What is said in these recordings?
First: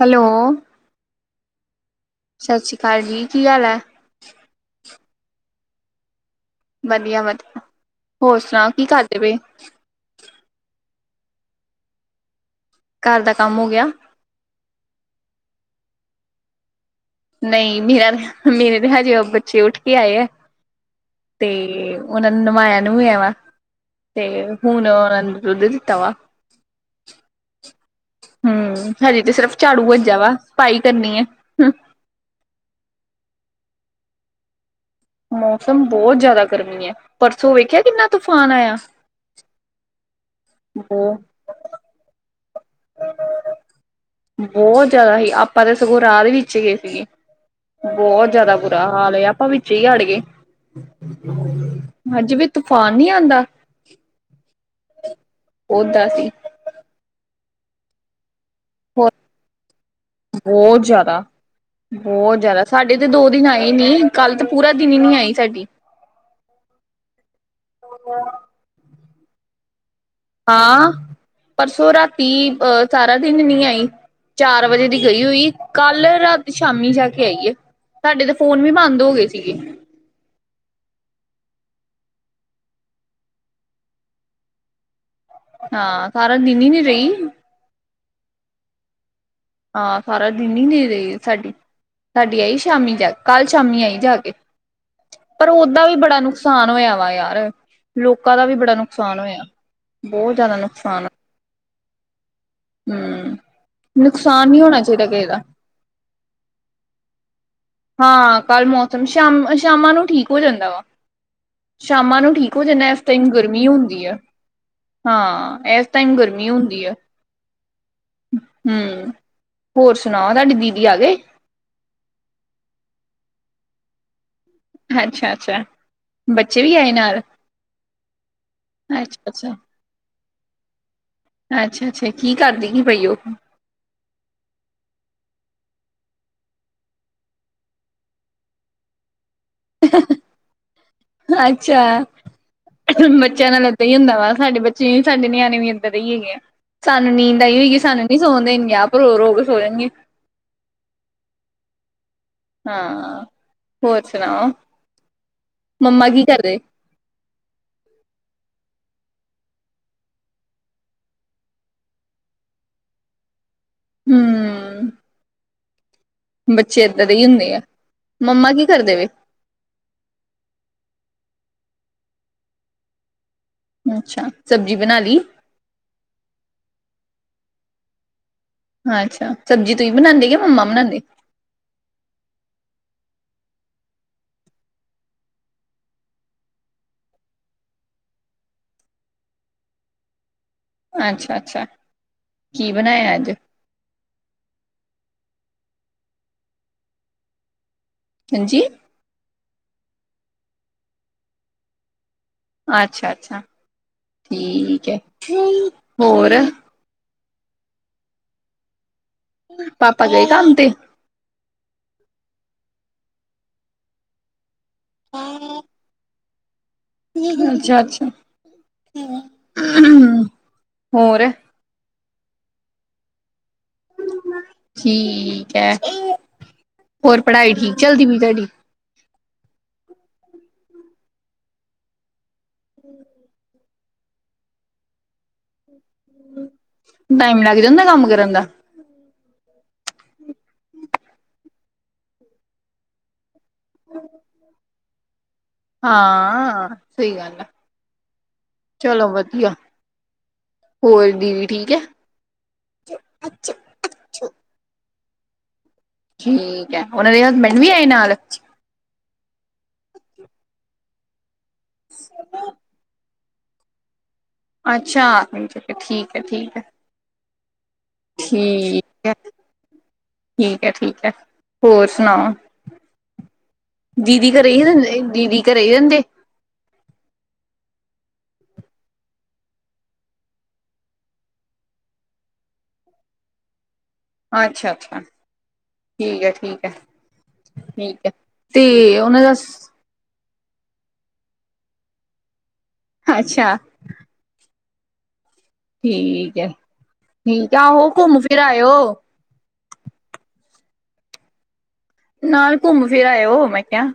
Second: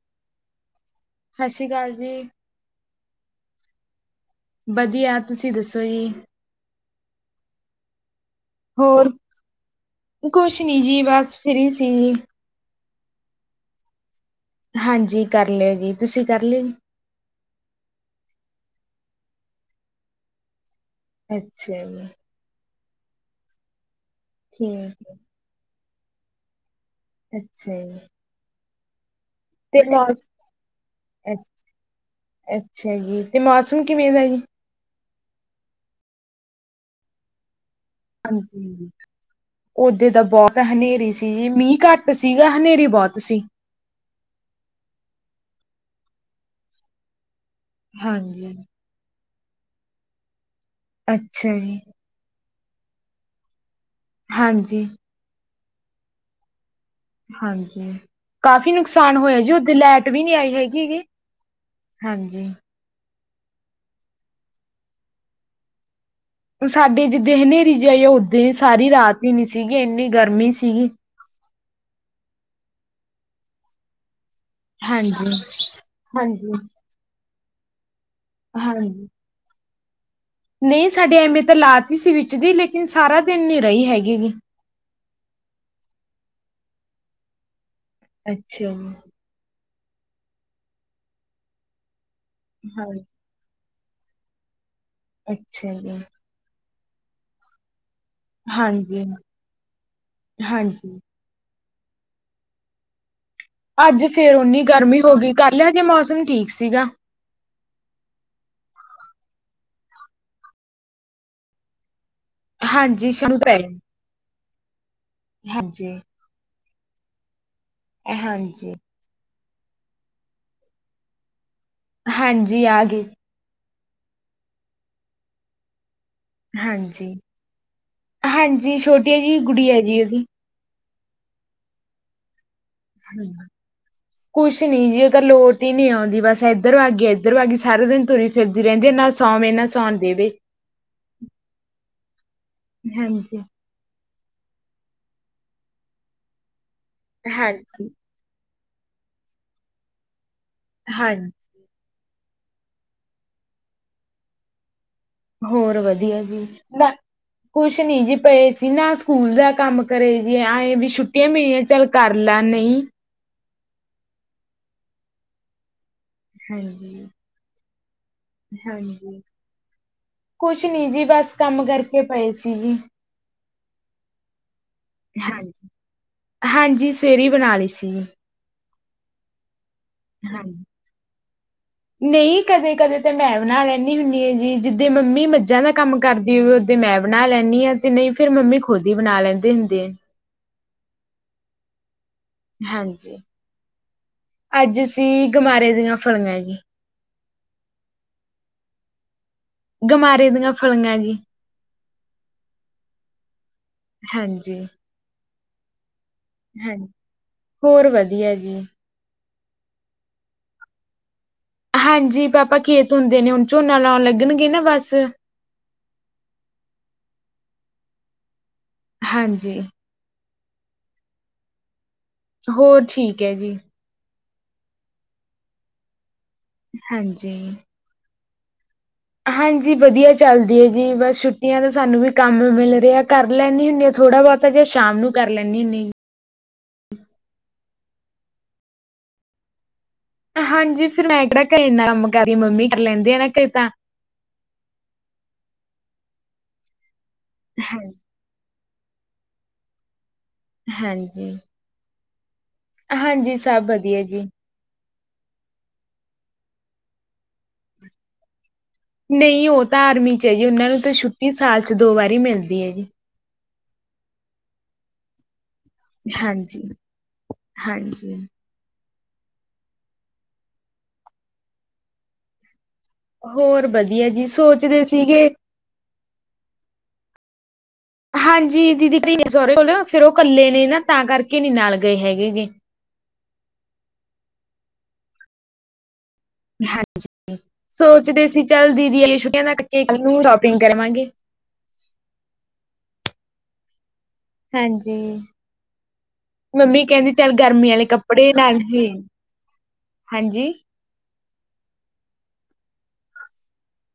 Hello! ਸਤਿ ਸ਼੍ਰੀ ਅਕਾਲ ਜੀ। ਸਤਿ ਸ਼੍ਰੀ ਅਕਾਲ ਜੀ! ਕੀ ਹਾਲ ਏ? ਵਧੀਆ, ਤੁਸੀਂ ਦੱਸੋ ਜੀ? ਵਧੀਆ ਵਧੀਆ, ਹੋਰ ਸੁਣਾਓ, ਕੀ ਹੋਰ ਕਰਦੇ ਪਏ? ਕੁਛ ਨੀ ਜੀ ਬਸ ਫਰੀ ਸੀਗੀ। ਘਰ ਦਾ ਕੰਮ ਹੋ ਗਿਆ। ਹਾਂਜੀ ਕਰ ਲਿਆ ਜੀ, ਤੁਸੀਂ ਕਰ ਲਿਆ? ਨਹੀਂ ਮੇਰਾ ਮੇਰੇ ਤੇ ਹਜੇ ਉਹ ਬੱਚੇ ਉੱਠ ਕੇ ਆਏ ਆ ਤੇ ਅੱਛਾ ਜੀ ਉਹਨਾਂ, ਨਵਾਇਆ ਨੁਵਾਆ ਵਾ ਤੇ ਹੁਣ ਠੀਕ ਉਹਨਾਂ ਨੂੰ ਦੁੱਧ ਦਿੱਤਾ ਵਾ। ਅੱਛਾ ਜੀ। ਹਮ ਹਜੇ ਤੇ ਸਿਰਫ ਤੇ ਝਾੜੂ ਵੱਜਾ ਮੌਸ ਵਾ, ਸਫਾਈ ਕਰਨੀ ਅ ਹੈ। ਅੱਛਾ ਜੀ, ਤੇ ਮੌਸਮ ਕਿਵੇਂ ਦਾ ਜੀ? ਮੌਸਮ ਬਹੁਤ ਜਿਆਦਾ ਗਰਮੀ ਏ, ਪਰਸੋਂ ਵੇਖਿਆ ਕਿੰਨਾ? ਤੂਫਾਨ ਆਇਆ? ਹਾਂਜੀ ਹਾਂ ਓਦੇ ਤਾਂ ਬਹੁਤ ਹਨੇਰੀ ਬਹੁ ਸੀ ਜੀ ਮੀਂਹ ਘੱਟ, ਸੀਗਾ ਹਨੇਰੀ ਬਹੁਤ ਸੀ। ਬਹੁਤ ਜਿਆਦਾ ਸੀ ਆਪਾਂ ਤੇ ਸਗੋਂ ਰਾਹ ਵਿੱਚ ਗਏ ਸੀਗੇ ਬਹੁਤ ਹਾਂਜੀ ਜਿਆਦਾ ਬੁਰਾ ਹਾਲ ਆਪਾਂ ਵਿੱਚੇ ਈ ਅੜ ਗਏ ਅੱਛਾ ਜੀ ਅੱਜ ਵੀ ਤੂਫਾਨ ਨੀ ਆਂਦਾ ਹਾਂਜੀ ਓਹ ਤਾ ਸੀ। ਹਾਂਜੀ ਕਾਫ਼ੀ ਹੋਰ ਨੁਕਸਾਨ ਹੋਇਆ ਜੀ ਓਹਦੇ ਲੈਟ ਵੀ ਨੀ ਆਈ ਬਹੁਤ ਹੈਗੀ ਜ਼ਿਆਦਾ ਬਹੁਤ ਹਾਂਜੀ ਜ਼ਿਆਦਾ ਸਾਡੇ ਤੇ ਦੋ ਦਿਨ ਆਏ ਨੀ ਕੱਲ ਤਾਂ ਪੂਰਾ ਦਿਨ ਹੀ ਨੀ ਆਈ ਸਾਡੀ ਸਾਡੇ ਜਿੱਦਾਂ ਹਨੇਰੀ ਜਈ ਆ ਉਦਾਂ ਹੀ ਸਾਰੀ ਰਾਤ ਹੀ ਨੀ ਸੀਗੀ ਇੰਨੀ ਗਰਮੀ ਸੀਗੀ ਹਾਂ ਪਰਸੋਂ ਰਾਤੀ ਅਹ ਸਾਰਾ ਦਿਨ ਨੀ ਆਈ ਚਾਰ ਵਜੇ ਦੀ ਹਾਂਜੀ। ਗਈ ਹੋਈ ਕੱਲ ਰਾਤ ਹਾਂਜੀ, ਸ਼ਾਮੀ ਜਾ ਕੇ ਆਈਏ ਸਾਡੇ ਤਾਂ ਫੋਨ ਵੀ ਬੰਦ ਹਾਂਜੀ। ਹੋ ਗਏ ਸੀ। ਠੀਕ ਨਹੀਂ ਸਾਡੇ ਐਵੇਂ ਤਾਂ ਲਾਤੀ ਸੀ ਵਿੱਚ ਦੀ, ਲੇਕਿਨ ਸਾਰਾ ਦਿਨ ਨੀ ਰਹੀ ਹੈਗੀ ਗੀ। ਹਾਂ, ਸਾਰਾ ਦਿਨ ਹੀ ਨੀ ਰਹੀ। ਅੱਛਾ! ਹਾਂ, ਸਾਰਾ ਦਿਨ ਹੀ ਨਹੀਂ ਰਹੀ ਸਾਡੀ, ਸਾਡੀ ਆਈ ਹਾਂ ਸ਼ਾਮੀ ਜਾ ਕੇ। ਕੱਲ੍ਹ ਸ਼ਾਮੀ ਆਈ ਜਾ ਕੇ, ਪਰ ਅੱਛਾ ਓਦਾ ਵੀ ਜੀ, ਬੜਾ ਨੁਕਸਾਨ ਹੋਇਆ ਵਾ ਯਾਰ। ਲੋਕਾਂ ਦਾ ਵੀ ਬੜਾ ਹਾਂਜੀ, ਨੁਕਸਾਨ ਹੋਇਆ, ਬਹੁਤ ਜ਼ਿਆਦਾ ਹਾਂਜੀ। ਨੁਕਸਾਨ। ਹੂੰ। ਅੱਜ ਫੇਰ ਓਨੀ ਗਰਮੀ ਹੋ ਗਈ, ਕੱਲ ਹਜੇ ਮੌਸਮ ਠੀਕ ਸੀਗਾ। ਹਾਂ, ਕੱਲ ਮੌਸਮ, ਸ਼ਾਮ-ਸ਼ਾਮਾਂ ਨੂੰ ਠੀਕ ਹੋ ਜਾਂਦਾ ਵਾ। ਸ਼ਾਮਾਂ ਨੂੰ ਠੀ ਕ ਹੋ ਜਾਂਦਾ, ਐਸ ਹਾਂਜੀ ਟਾਈਮ ਸ਼ਾਮ ਪੈ ਗਰਮੀ ਹੁੰਦੀ ਆ। ਹਾਂ, ਐਸ ਹਾਂਜੀ, ਟਾਈਮ ਗਰਮੀ ਹੁੰਦੀ ਆ। ਹਾਂਜੀ। ਹੂੰ, ਹੋਰ ਸੁਣਾਓ ਤਾਡੀ ਦੀਦੀ ਆ ਗਏ? ਹਾਂਜੀ ਆ ਗੇ। ਅੱਛਾ - ਅੱਛਾ। ਬੱਚੇ ਵੀ ਆਏ ਹਾਂਜੀ ਨਾਲ - ਹਾਂਜੀ ਛੋਟੀ ਏ ਅੱਛਾ ਜੀ ਅੱਛਾ ਗੁਡੀਆ ਜੀ ਉਹਦੀ। ਅੱਛਾ - ਅੱਛਾ ਕੀ ਕਰਦੀ? ਪਈ ਹੂ। [inaudible] ਕੁਛ ਨੀ ਜੀ ਉਹ ਤਾਂ ਲੋਟ ਹੀ ਨਹੀਂ ਆਉਂਦੀ, ਬਸ ਇੱਧਰ ਆ ਗਈ, ਇੱਧਰੋਂ ਆ ਗਈ, ਸਾਰੇ ਦਿਨ ਤੁਰੀ ਫਿਰਦੀ ਰਹਿੰਦੀ, ਨਾ ਸੌਵੇ ਨਾ ਸੌਣ ਦੇਵੇ। ਅੱਛਾ! ਹਾਂਜੀ। ਬੱਚਿਆਂ ਨਾਲ ਲੱ ਇੱਦਾ ਹੀ ਹੁੰਦਾ ਵਾ, ਸਾਡੇ ਬੱਚੇ ਵੀ ਸਾਡੇ ਨਿਆਣੇ ਵੀ ਇੱਦਾਂ ਦੇ ਹੀ ਹੈਗੇ ਆ, ਸਾਨੂੰ ਨੀਂਦ ਆਈ ਹੋਏਗੀ ਹਾਂਜੀ, ਸਾਨੂੰ ਨਹੀਂ ਸੋਣ ਦੇਣਗੇ, ਆਪ ਰੋ -ਰੋ ਕੇ ਸੋ ਜਾਣਗੇ। ਹਾਂਜੀ। ਹਾਂ, ਹੋਰ ਸੁਣਾਓ? ਹੋਰ ਮੰਮਾ ਵਧੀਆ ਕੀ ਜੀ। ਕਰਦੇ ਕੁਛ ਨੀ ਜੀ ਪਏ ਸੀ। ਨਾ ਸਕੂਲ ਦਾ ਕੰਮ ਕਰੇ ਜੀ, ਐਏਂ ਵੀ ਛੁੱ ਟੀਆਂ ਪਈਆਂ ਚਲ ਚੱਲ ਕਰ ਲਾ, ਨਹੀਂ! ਹੂੰ। ਬੱਚੇ ਏਦਾਂ ਹਾਂਜੀ। ਦੇ ਹੀ ਹੁੰਦੇ ਆ। ਮੰਮਾ ਕੀ ਕਰਦੇ ਵੇ ਹਾਂਜੀ, ਕੁਛ ਨੀ ਜੀ ਬਸ ਕੰਮ ਕਰਕੇ ਪਏ ਸੀ ਜੀ। ਅੱਛਾ। ਸਬਜ਼ੀ ਬਣਾ ਲੀ? ਹਾਂਜੀ। ਹਾਂਜੀ, ਸਵੇਰੇ ਬਣਾ ਲਈ ਸੀ ਜੀ। ਅੱਛਾ, ਸਬਜ਼ੀ ਤੁਸੀਂ ਬਣਾਨਦੇ ਕਿ ਹਾਂਜੀ। ਮੰਮਾ ਬਣਾਨਦੇ? ਨਹੀਂ ਕਦੇ - ਕਦੇ ਤਾਂ ਮੈਂ ਬਣਾ ਲੈਂਨੀ ਹੁੰਦੀ ਆ ਜੀ, ਜਿੱਦਾਂ ਮੰਮੀ ਮੱਝਾਂ ਦਾ ਕੰਮ ਕਰਦੀ ਹੋਵੇ ਓ ਦੇ ਮੈਂ ਬਣਾ ਲੈਂਨੀ ਆ ਤੇ, ਨਹੀਂ ਫੇਰ ਮੰਮੀ ਖੁਦ ਹੀ ਬਣਾ ਲੈਂਦੇ ਹੁੰਦੇ ਏ। ਅੱਛਾ- ਅੱਛਾ। ਕੀ ਬਣਾਇਆ ਹਾਂਜੀ। ਅੱਜ ਅੱਜ ਅਸੀਂ ਗਮਾਰੇ ਦੀਆਂ ਫਲੀਆਂ ਜੀ। ਹਾਂਜੀ! ਗਮਾਰੇ ਦੀਆਂ ਫਲੀਆਂ ਜੀ। ਅੱਛਾ- ਅੱਛਾ ਹਾਂਜੀ ਠੀਕ ਐ, ਹੋਰ? ਹਾਂਜੀ, ਹੋਰ ਵਧੀਆ ਜੀ। ਪਾਪਾ ਗਏ ਕੰਮ ਤੇ? ਹਾਂਜੀ ਪਾਪਾ ਖੇਤ ਹੁੰਦੇ ਨੇ, ਹੁਣ ਝੋਨਾ ਲਾਉਣ ਲੱਗਣਗੇ ਨਾ ਬਸ। ਅੱਛਾ- ਅੱਛਾ। ਹਾਂਜੀ ਹੋਰ? ਹੋਰ ਠੀਕ ਐ ਜੀ। ਠੀਕ ਐ, ਹੋਰ ਹਾਂਜੀ ਪੜ੍ਹਾਈ ਠੀਕ ਚਲਦੀ ਵੀ ਤੁਹਾਡੀ। ਹਾਂਜੀ ਵਧੀਆ ਚੱਲਦੀ ਐ ਜੀ ਬਸ ਛੁੱਟੀਆਂ ਤਾਂ ਸਾਨੂੰ ਵੀ ਕੰਮ ਮਿਲ ਰੇਐ ਕਰ ਲੈਣੀ ਹੁੰਣੈ ਥੋੜਾ ਬਹੁਤਾ ਜੇ ਸ਼ਾਮ ਨੂੰ ਕਰ ਲੈਂਣੀ ਹੁੰਣੀ। ਟਾਈਮ ਲੱਗ ਜਾਂਦਾ ਕੰਮ ਕਰਨ ਦਾ। ਹਾਂਜੀ ਫਿਰ ਮੈਂ ਕੇਹੜਾ ਕ ਇਨਾ ਕੰਮ ਕਰਦੀ ਮੰਮੀ ਕਰ ਲੈਂਦੀ ਐ ਨਾ ਕੇ ਤਾਂ ਹ ਹਾਂ ਸਈ ਗੱਲ ਐ ਹਾਂ। ਚਲੋ ਵਧੀਆ, ਹੋਰ ਹਾਂਜੀ। ਦੀਦੀ ਠੀਕ ਐ। ਹਾਂਜੀ ਸਬ ਵਦੀਆ ਜੀ। ਠੀਕ ਐ ਓਨਾਂ ਦੇ ਹਸਬੈਂਡ ਵੀ ਆਏ ਨਾਲ। ਨਂਈ ਓਹ ਤਾਂ ਆਰਮੀ ਚ ਐ ਜੀ ਉਹਨਾਂ ਨੂੰ ਤੇ ਛੁੱਟੀ ਸਾਲ ਚ ਦੋ ਵਾਰੀ ਮਿਲਦੀ ਐ ਜੀ। ਅੱਛਾ, ਠੀਕ ਐ ਠੀਕ ਐ, ਹਾਂਜੀ ਹਾਂਜੀ। ਠੀਕ ਕੈ, ਠੀਕ ਐ ਠੀਕ ਐ, ਹੋਰ ਸੁਣਾਓ। ਹੋਰ ਵਧੀਆ ਜੀ ਦੀਦੀ ਘਰੇ ਈ ਸੋਚਦੇ ਰੈਂਦੇ, ਸੀਗੇ ਦੀਦੀ ਘਰੇ ਈ ਰੈਹੰਦੇ। ਹਾਂਜੀ ਦੀਦੀ ਸੋਹਰੇ ਫੇਰ ਓਹ ਇਕੱਲੇ ਨੇ ਨਾ ਤਾਂ ਕਰਕੇ ਨੀ ਨਾਲ ਗਏ ਹੈਗੇ ਗੇ। ਅੱਛਾ-ਅੱਛਾ, ਠੀਕ ਐ। ਹਾਂਜੀ, ਸੋਚਦੇ ਸੀ ਤੇ ਚੱਲ ਦੀਦੀ ਆ ਉਹਨਾਂ ਦਾ ਛੁੱਟੀਆਂ ਤੱਕ ਸ- ਕੇ ਨੂੰ ਸ਼ੋਪਿੰਗ ਕਰਵਾਂਗੇ। ਅੱਛਾ। ਹਾਂਜੀ, ਠੀਕ ਹੈ ਮੰਮੀ ਕੈਹੰਦੀ ਚੱਲ ਠੀਕ ਆ ਗਰਮੀ ਆਲੇ ਆਹੋ ਘੁੰਮ ਕੱਪੜੇ ਫਿਰ ਨਾਲ ਆਇਓ ਹੀ ਹਾਂਜੀ। ਨਾਲ ਘੁੰਮ ਫਿਰ ਆਇਓ ਮੈਂ ਕੇਆ।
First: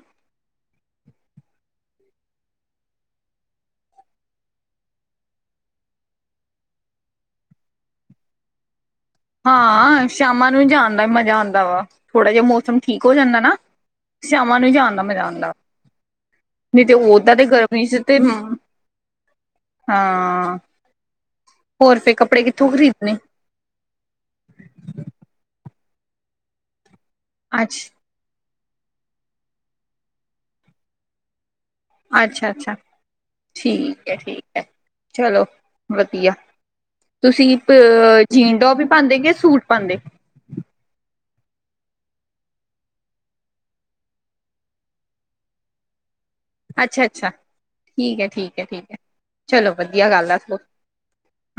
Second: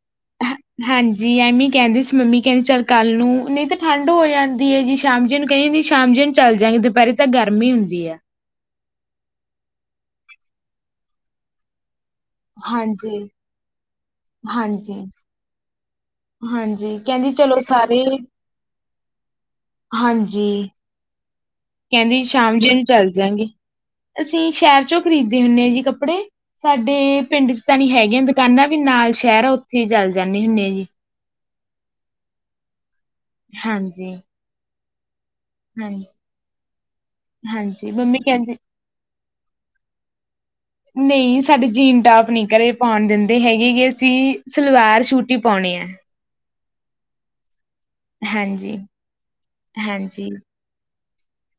ਹਾਂ- ਹਾਂਜੀ ਐਮੀ ਕੈਹੰਦੀ ਸੀ ਮੰਮੀ ਕੈਹੋਦ ਚੱਲ ਕੱਲ ਨੂੰ ਨਈ ਤੇ ਠੰਢ ਹੋ ਜਾਂਦੀ ਐ ਜੀ। ਸ਼ਾਮ ਜੇ ਨੂੰ ਕੈਹਿੰਦੀ ਸ਼ਾਮ ਜੇ ਨੂੰ ਚੱਲ ਜਾਂਗੇ, ਦੁਪੈਰੇ ਤਾਂ ਗਰਮੀ ਹੁੰਦੀ ਆ। ਹਾਂ ਸ਼ਾਮਾਂ ਨੂੰ ਈ ਜਾਣ ਦਾ ਮਜ਼ਾ ਆਂਦਾ ਵਾ। ਥੋੜਾ ਜੇਆ ਮੌਸਮ ਠੀਕ ਹੋ ਹਾਂਜੀ ਜਾਂਦਾ ਨਾ, ਸ਼ਾਮਾ ਨੂੰ ਈ ਜਾਣ ਹਾਂਜੀ ਦਾ ਮਜਾ ਆਂਦਾ। ਹਾਂਜੀ ਕੈਹੰਦੀ ਚਲੋ ਗਰਮੀ ਚ ਸਾਰੇ ਤੇ ਹਾਂ ਹਾਂਜੀ, ਹੋਰ ਫੇਰ ਕੈਹੰਦੀ ਕੱਪੜੇ ਸ਼ਾਮ ਕਿੱਥੋਂ ਜੇ ਨੂੰ ਚੱਲ ਖਰੀਦਣੇ ਜਾਂਗੇ। ਅਸੀਂ ਸੈ਼ਹਰ ਚੋਂ ਖ਼ਰੀਦ ਦੇ ਹੁੰਣੇ ਆਂ ਜੀ ਕੱਪੜੇ, ਸਾਡੇ ਪਿੰਡ ਚ ਤਾਂ ਅੱਛ ਨੀ ਹੈਗੇ ਨ। ਕਾਹਂਦਾ ਵੀ ਨਾਲ ਸੈ਼ਹਰ ਐ ਓੱਥੇ ਚੱਲ ਜਾਂਣੇ ਹੁੰਣੇ ਆਂ ਜੀ। ਅੱਛਾ-ਅੱਛਾ, ਠੀਕ ਹਾਂਜੀ ਐ ਠੀਕ ਐ, ਚਲੋ। ਹਾਂਜੀ ਵਧੀਆ ਤੁਸੀਂ ਹਾਂਜੀ ਮੰਮੀ ਅ ਕਹਿੰਦੀ ਜੀਨ-ਟੋਪ ਈ ਪਾਂਦੇ, ਕਿ ਸੂਟ ਪਾਂਦੇ। ਨਈ ਸਾਡੇ ਜੀਨ-ਟੋਪ ਨੀ ਘਰੇ ਪਾਂਉਣ ਦਿੰਦੇ ਹੈਗੇ ਗੇ, ਅਸੀਂ ਸਲਵਾਰ ਸੂ਼ਟ ਈ ਪਾਉਣੇ ਆਂ ਅੱਛਾ-ਅੱਛਾ, ਠੀਕ ਐ ਠੀਕ ਐ ਹਾਂਜੀ, ਠੀਕ ਐ, ਚਲੋ ਵਧੀਆ ਹਾਂਜੀ। ਗੱਲ ਆ ਸਗੋ।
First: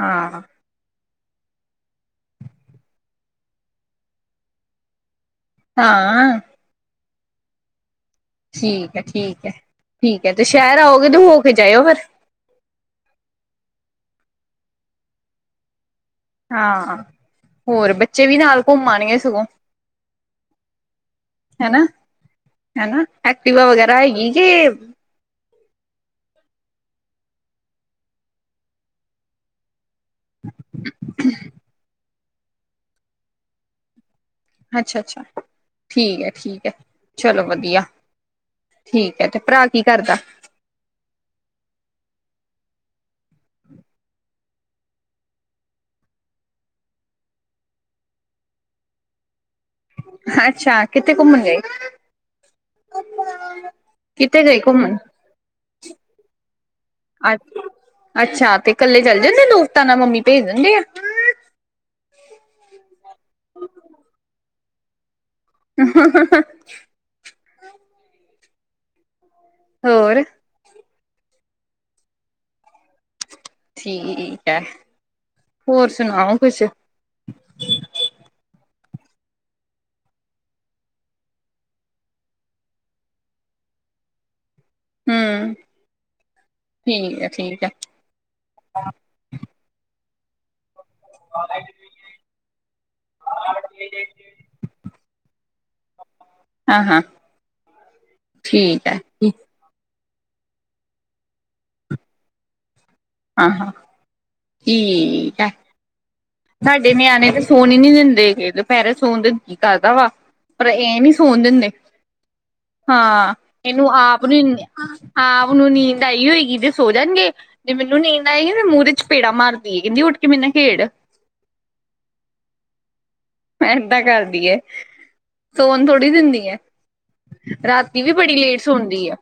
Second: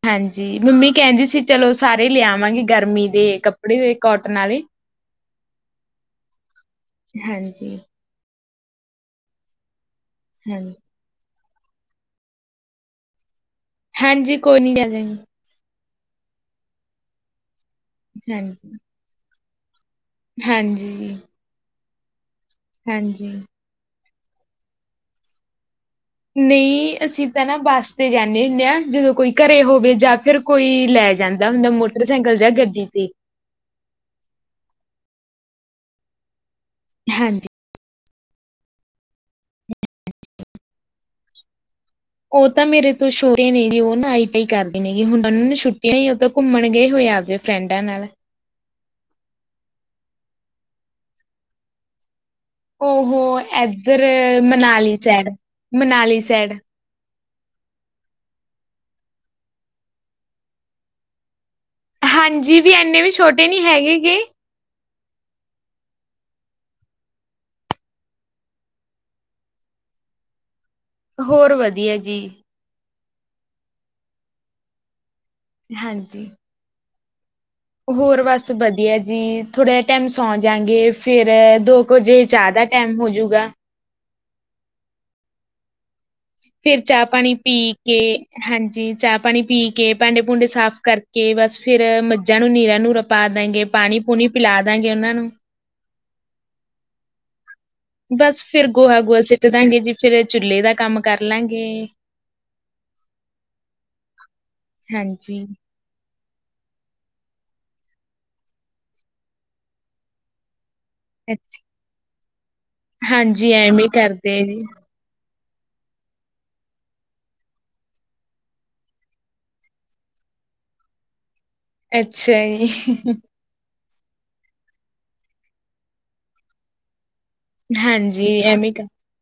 ਹਾਂਜੀ ਮੰਮੀ ਕੈਹੰਦੀ ਸੀ। ਚਲੋ ਸਾਰੇ ਲਿਆਵਾਂਗੇ ਗਰਮੀ ਦੇ ਕੱਪੜੇ ਕੋਟਨ ਆਲੇ। ਹਾਂ। ਹਾਂਜੀ। ਠੀਕ ਐ ਠੀਕ ਐ, ਠੀਕ ਐ ਤੇ ਹਾਂਜੀ, ਸੈ਼ਹਰ ਆਓਗੇ ਤੋ ਹੋ ਕੇ ਜਾਇਓ ਫੇਰ। ਹਾਂਜੀ ਕੋਈ ਨੀ ਲੈ ਜਾਏਗੀ। ਹਾਂ-ਹਾਂ, ਹੋਰ ਬੱਚੇ ਵੀ ਨਾਲ ਹਾਂਜੀ। ਘੁੰਮ ਆਣਗੇ ਸਗੋਂ। ਹਾਂਜੀ। ਹੈਨਾ, ਹੈਨਾ ਹਾਂਜੀ। ਐਕਟੀਵਾ ਵਗੈਰਾ ਹੈਗੀ ਜੇ। ਨਹੀਂ ਅਸੀਂ ਤਾਂ ਨਾ ਬੱਸ ਤੇ ਜਾਂਦੇ ਹੁੰਨੇ ਆਂ, ਜਦੋਂ ਕੋਈ ਘਰੇ ਹੋਵੇ। ਜਾਂ ਫਿਰ ਕੋਈ ਲੈ ਜਾਂਦਾ ਹੁੰਦਾ ਮੋਟਰਸਾਈਕਲ ਜਾਂ ਗੱਡੀ ਤੇ। ਅੱਛਾ- ਅੱਛਾ ਠੀਕ ਹੈ -ਠੀਕ ਹੈ ਚਲੋ ਹਾਂਜੀ। ਵਧੀਆ। ਠੀਕ ਹੈ ਤੇ ਭਰਾ ਕੀ ਕਰਦਾ? ਉਹ ਤਾਂ ਮੇਰੇ ਤੋਂ ਛੋਟੇ ਨੇ ਜੀ, ਉਹ ਨਾ ਆਈਟੀ ਆਈ ਕਰਦੇ, ਨੇ ਹੁਣ ਉਹ ਛੁਟੀਆਂ ਸੀ ਉਹ ਘੁੰਮਣ ਗਏ ਹੋਏ ਅਜ। ਫਰੈਂਡਾਂ ਨਾਲ। ਅੱਛਾ, ਕਿੱਥੇ ਘੁੰਮਣ ਗਏ? ਉਹ ਏਧਰ ਕਿੱਥੇ ਗਏ ਮਨਾਲੀ ਘੁੰਮਣ ਸਾਈਡ- ਮਨਾਲੀ ਸਾਈਡ। ਅੱ ਅੱਛਾ ਤੇ ਕੱਲੇ ਚੱਲ ਜਾਂਦੇ‌ ਦੋਸਤਾਂ ਨਾਲ ਮੰਮੀ ਭੇਜ ਦਿੰਦੇ ਆ? ਹਾਂਜੀ, ਵੀ ਇੰਨੇ ਵੀ ਛੋਟੇ ਨਹੀਂ ਹੈਗੇਗੇ। ਹ [unintelligible] ਹੋਰ। ਹੋਰ ਵਧੀਆ ਜੀ। ਠੀਕ ਹੈ, ਹੋਰ ਹਾਂਜੀ। ਸੁਣਾਓ ਕੁਛ? ਹੋਰ ਬਸ ਵਧੀਆ ਜੀ, ਥੋੜ੍ਹਾ ਜਿਹਾ ਟਾਈਮ ਸੌਂ ਜਾਗੇ ਫੇਰ ਦੋ ਕੁ ਵਜੇ ਚਾਹ ਦਾ ਟਾਈਮ ਹੋਜੂਗਾ। ਹਮ [unintelligible] ਫੇਰ ਚਾਹ ਠੀਕ ਹੈ ਪਾਣੀ ਪੀ ਠੀਕ ਹੈ ਕੇ ਹਾਂਜੀ, ਚਾਹ ਪਾਣੀ ਪੀ ਕੇ ਭਾਂਡੇ- ਭੂੰਡੇ ਸਾਫ਼ ਕਰਕੇ ਬਸ ਫਿਰ ਮੱਝਾਂ ਨੂੰ ਨੀਰਾਂ ਨੂਰਾ ਪਾ ਦਾਂਗੇ ਪਾਣੀ ਪੂਣੀ ਪਿਲਾ ਦਾਂਗੇ ਉਹਨਾਂ ਨੂੰ। ਹਾਂ, ਹਾਂ। ਬਸ ਫੇਰ ਠੀਕ ਹੈ ਗੋਹਾ- ਗੋਹਾ ਸਿੱਟ ਦਾਂਗੇ ਜੀ ਫੇਰ ਚੁਲੇ ਦਾ ਕੰਮ ਕਰ ਲਾਂਗੇ। ਹਾਂ, ਹਾਂ ਠੀਕ ਹਾਂਜੀ ਆ। ਸਾਡੇ ਨਿਆਣੇ ਤਾਂ ਸੋਣ ਹੀ ਨਹੀਂ‌ ਦਿੰਦੇ ਦੁਪਿਹਰੇ ਸੋਣ ਦਿਲ ਕਰਦਾ ਵਾ ਪਰ ਇਹ ਨੀ ਸੋਣ ਅੱਛਾ ਦਿੰਦੇ ਆਂ ਹਾਂਜੀ ਇਹਨੂੰ ਐਵੇਂ ਆਪ ਕਰਦੇ ਨੀ ਆ ਜੀ ਹਾਂ, ਹੁਣ ਨੀਂਦ ਆਈ ਹੋਏਗੀ ਤੇ ਸੋ ਜਾਣਗੇ। ਜੇ ਮੈਨੂੰ ਨੀਂਦ ਆਈ ਮੂੰਹਤੇ ਪੇੜਾ ਮਾਰਦੀ ਏ ਕਹਿੰਦੀ ਉੱਠ ਕੇ ਮੇਰੇ ਨਾਲ ਖੇਡ। ਅੱਛਾ, ਜੀ। ਏਦਾਂ ਕਰਦੀ ਏ ਸੋਨ ਥੋੜੀ ਦਿੰਦੀ ਏ। ਰਾਤੀ ਵੀ ਬੜੀ ਹਾਂਜੀ ਲੇਟ ਐਵੇਂ ਸੋਂਦੀ ਆ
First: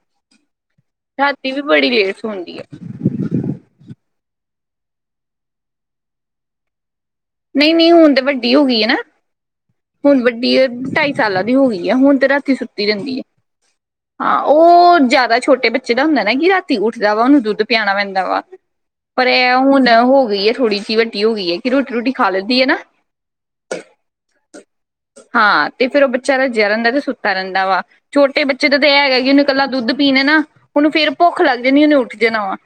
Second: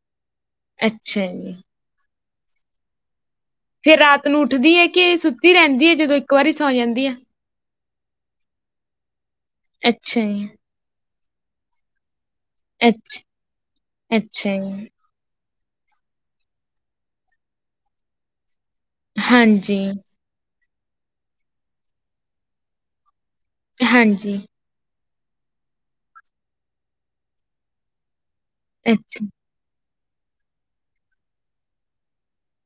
ਅੱਛਾ ਰਾਤੀ ਜੀ, ਵੀ ਬੜੀ ਲੇਟ ਹੋਂਦੀ ਹੈ। ਫੇਰ ਰਾਤ ਨੂੰ ਉੱਠਦੀ ਏ, ਕਿ ਸੁੱਤੀ ਰਹਿੰਦੀ ਏ ਜਦੋਂ ਇੱਕ ਵਾਰੀ ਸੌਂ ਜਾਂਦੀ ਏ? ਨਹੀਂ -ਨਹੀਂ ਹੁਣ ਤਾਂ ਵੱਡੀ ਹੋ ਗਈ ਏਨਾ ਅੱਛਾ ਹੁਣ ਜੀ, ਵੱਡੀ ਢਾ ਈ ਸਾਲਾਂ ਦੀ ਹੋ ਗਈ ਹੈ, ਹੁਣ ਤੇ ਰਾਤੀ ਸੁੱਤੀ ਜਾਂਦੀ ਅੱਛ ਏ, ਹਾਂ ਅੱਛਾ ਜੀ, ਉਹ ਜਿਆਦਾ ਛੋਟੇ ਬੱਚੇ ਜਿਦਾ ਹੁੰਦਾ ਨਾ ਕਿ ਰਾਤੀ ਉੱਠਦਾ ਵਾ ਉਹਨੂੰ ਦੁੱਧ ਪਿਆਣਾ ਪੈਂਦਾ ਵਾ। ਪਰ ਇਹ ਹਾਂਜੀ, ਹੁਣ ਹੋ ਗਈ ਏ, ਥੋੜ੍ਹੀ ਜਿਹੀ ਵੱਢੀ ਹੋ ਗਈ ਏ ਕਿ ਰੋਟੀ ਰੁਟੀ ਖਾ ਲੈਂਦੀ ਏ ਨਾ? ਹਾਂਜੀ। ਹਾਂ ਤੇ ਫੇਰ ਉਹ ਬੱਚਾ ਰੱਜਿਆ ਰਹਿੰਦਾ ਤੇ ਸੁੱਤਾ ਰਹਿੰਦਾ ਵਾ, ਛੋਟੇ ਬੱਚੇ ਦਾ ਤਾਂ ਇਹਗਾ ਅੱਛਾ, ਕਿ ਉਹਨੂੰ ਇਕੱਲਾ ਦੁੱਧ ਪੀਣੇ ਨਾ ਹੁਣ ਫੇਰ ਭੁੱਖ ਲੱਗ ਜਾਂਣੀਏ ਉਹਨੇ ਉੱਠ ਜਾਣਾ ਵਾ।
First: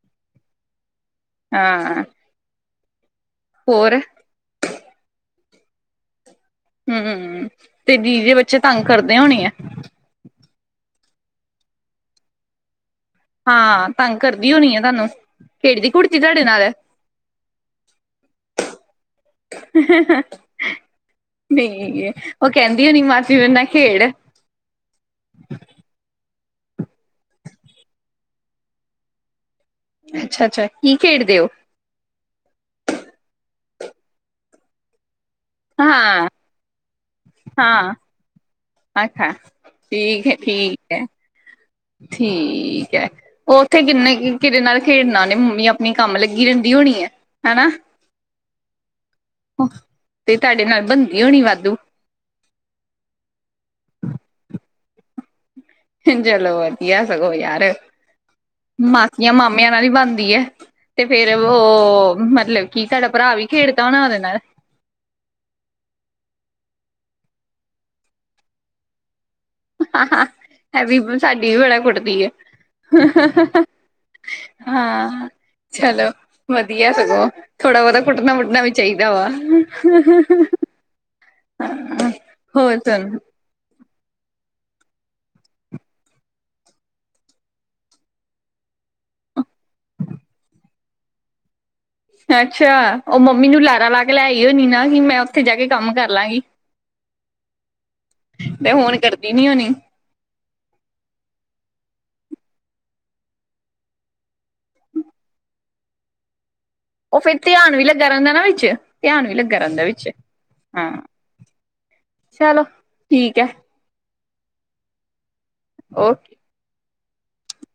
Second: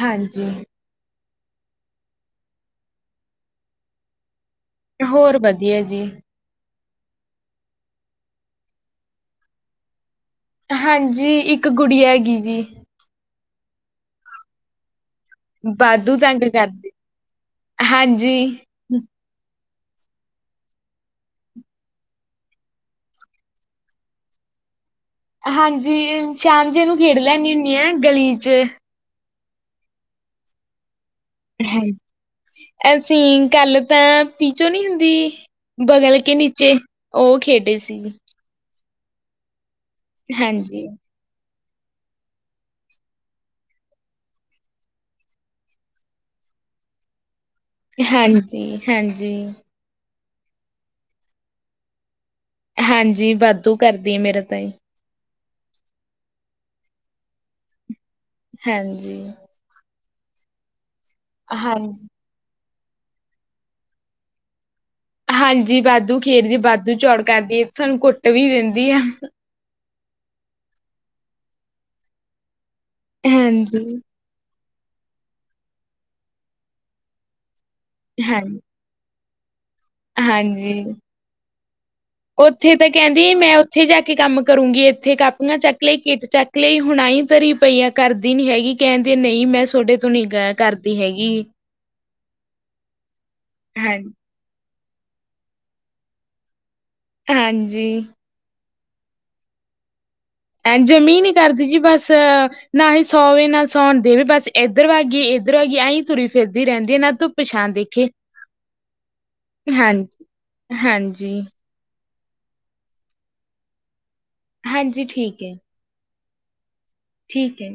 ਹਾਂਜੀ। ਹਾਂ। ਹੋਰ। ਹੋਰ ਵਧੀਆ ਜੀ। ਹਮ ਤੇ ਦੀ ਜੇ ਬੱਚੇ ਤੰਗ ਕਰਦੇ ਹੋਣੀ ਆ? ਹਾਂਜੀ, ਇੱਕ ਗੁੜੀ ਹੈਗੀ ਜੀ। ਹਾਂ, ਤੰਗ ਕਰਦੀ ਹੋਣੀ ਏ ਤੁਹਾਨੂੰ? ਖੇਡਦੀ ਵਾਧੂ ਕੁੜਦੀ ਤੰਗ ਤੁਹਾਡੇ ਨਾਲ ਕਰਦੇ ਹਾਂਜੀ। ਨਹੀਂ ਉਹ ਕਹਿੰਦੀ ਹੋਣੀ, ਮਾਸੀ ਮੇਰੇ ਨਾਲ ਖੇਡ ਹਾਂਜੀ ਸ਼ਾਮ ਜੇ ਇਹਨੂੰ ਖੇਡ ਲੈਂਨੀ ਹੁੰਨੀ ਆ ਗਲੀ ਚ ਅੱਛਾ ਅੱਛਾ ਕੀ ਖੇਡਦੇ ਹੋ ਅਸੀਂ ਕਲ ਤਾਂ ਪੀਚੋਂ ਨੀ ਹੁੰਦੀ ਬਗਲ ਹਾਂ ਕੇ ਨੀਚੇ, ਉਹ ਖੇਡੇ ਹਾਂ ਸੀ ਅੱਛਾ ਠੀਕ ਹੈ ਠੀਕ ਹਾਂਜੀ, ਹੈ ਠੀਕ ਹੈ ਉੱਥੇ ਕਿੰਨੇ ਕਿਧੇ ਨਾਲ ਖੇਡਣਾ ਨੀ, ਮੰਮੀ ਆਪਣੇ ਕੰਮ ਲੱਗੀ ਰਹਿੰਦੀ ਹੋਣੀ ਹੈ ਹੈਨਾ ਹਾਂਜੀ ਹਾਂਜੀ ਤੇ ਤੁਹਾਡੇ ਨਾਲ ਬਣਦੀ ਹੋਣੀ ਵਾਧੂ ਹਾਂਜੀ ਵਾਧੂ ਕਰਦੀ ਹੈ, ਮੇਰੇ ਤਾਈ ਚਲੋ ਵਧੀਆ ਸਗੋਂ ਯਾਰ, ਹਾਂਜੀ ਮਾਸੀਆਂ ਮਾਮਿਆਂ ਨਾਲ ਹੀ ਬਣਦੀ ਹੈ ਤੇ ਫੇਰ ਹਾਂਜੀ ਉਹ ਮਤਲਬ ਕੀ, ਤੁਹਾਡਾ ਭਰਾ ਵੀ ਖੇਡਦਾ ਹੋਣਾ ਉਹਦੇ ਨਾਲ ਹਾਂਜੀ ਵਾਧੂ ਖੇਡਦੀ ਵਾਧੂ ਚੌੜ ਕਰਦੀ ਹੈ, ਸਾਨੂੰ ਕੁੱਟ ਵੀ ਦਿੰਦੀ ਆ ਹਾਂ ਇਹ ਵੀ ਸਾਡੀ ਵੀ ਬੜਾ ਕੁੱਟਦੀ ਐ ਹਾਂਜੀ ਹਾਂ ਚਲੋ ਵਧੀਆ ਸਗੋਂ, ਥੋੜਾ ਬਹੁਤਾ ਕੁੱਟਣਾ ਹਾਂ ਵੁਟਣਾ ਵੀ ਚਾਹੀਦਾ ਵਾ ਹਾਂਜੀ, ਉੱਥੇ ਹੋਰ ਤੇ ਸੁਣ ਕਹਿੰਦੀ ਮੈਂ ਇੱਥੇ ਜਾ ਕੇ ਕੰਮ ਕਰੂੰਗੀ, ਇੱਥੇ ਕਾਪੀਆਂ ਚੱਕ ਲਈ ਕਿੱਟ ਚੱਕ ਲਈ ਹੁਣ ਆ ਈ ਧਰੀ ਪਈ ਐ ਕਰਦੀ ਨੀ ਹੈਗੀ, ਕਹਿੰਦੀ ਨਹੀਂ ਮੈਂ ਤੁਹਾਡੇ ਤੋਂ ਨੀ ਗ ਕਰਦੀ ਹੈਗੀ ਅੱਛਾ, ਉਹ ਮੰਮੀ ਨੂੰ ਲਾਰਾ ਹਾਂ ਲਾ ਕੇ ਲੈਈ ਹੋਣੀ, ਨਾ ਕਿ ਮੈਂ ਉੱਥੇ ਜਾ ਕੇ ਕੰਮ ਕਰ ਲਾਂਗੀ ਹਾਂਜੀ ਮੈਂ ਹੁਣ ਕਰਦੀ ਨੀ ਹੋਣੀ ਐਂ ਜਮੀਂ ਨੀ ਕਰਦੀ ਜੀ ਬਸ, ਨਾ ਐ ਸੌਵੇ ਨਾ ਸੌਉਣ ਦੇਵੇ ਬਸ ਇੱਧਰ ਵਾਗੀ, ਇੱਧਰ ਵਾਗੀ ਆਈਂ ਤੁਰੀ ਫਿਰਦੀ ਰਹਿੰਦੀ ਹੈ ਨਾ ਉਹ ਫੇਰ ਧੁੱਪ ਛਾਂ ਧਿਆਨ ਵੀ ਦੇਖੇ ਲੱਗਾ ਰਹਿੰਦਾ ਨਾ ਵਿੱਚ, ਧਿਆਨ ਵੀ ਲੱਗਾ ਰਹਿੰਦਾ ਵਿੱਚ ਹਾਂਜੀ, ਹਾਂ ਹਾਂਜੀ ਚਲੋ ਠੀਕ ਹੈ ਹਾਂਜੀ ਠੀਕ ਹੈ ਔ ਟ ਠੀਕ ਐ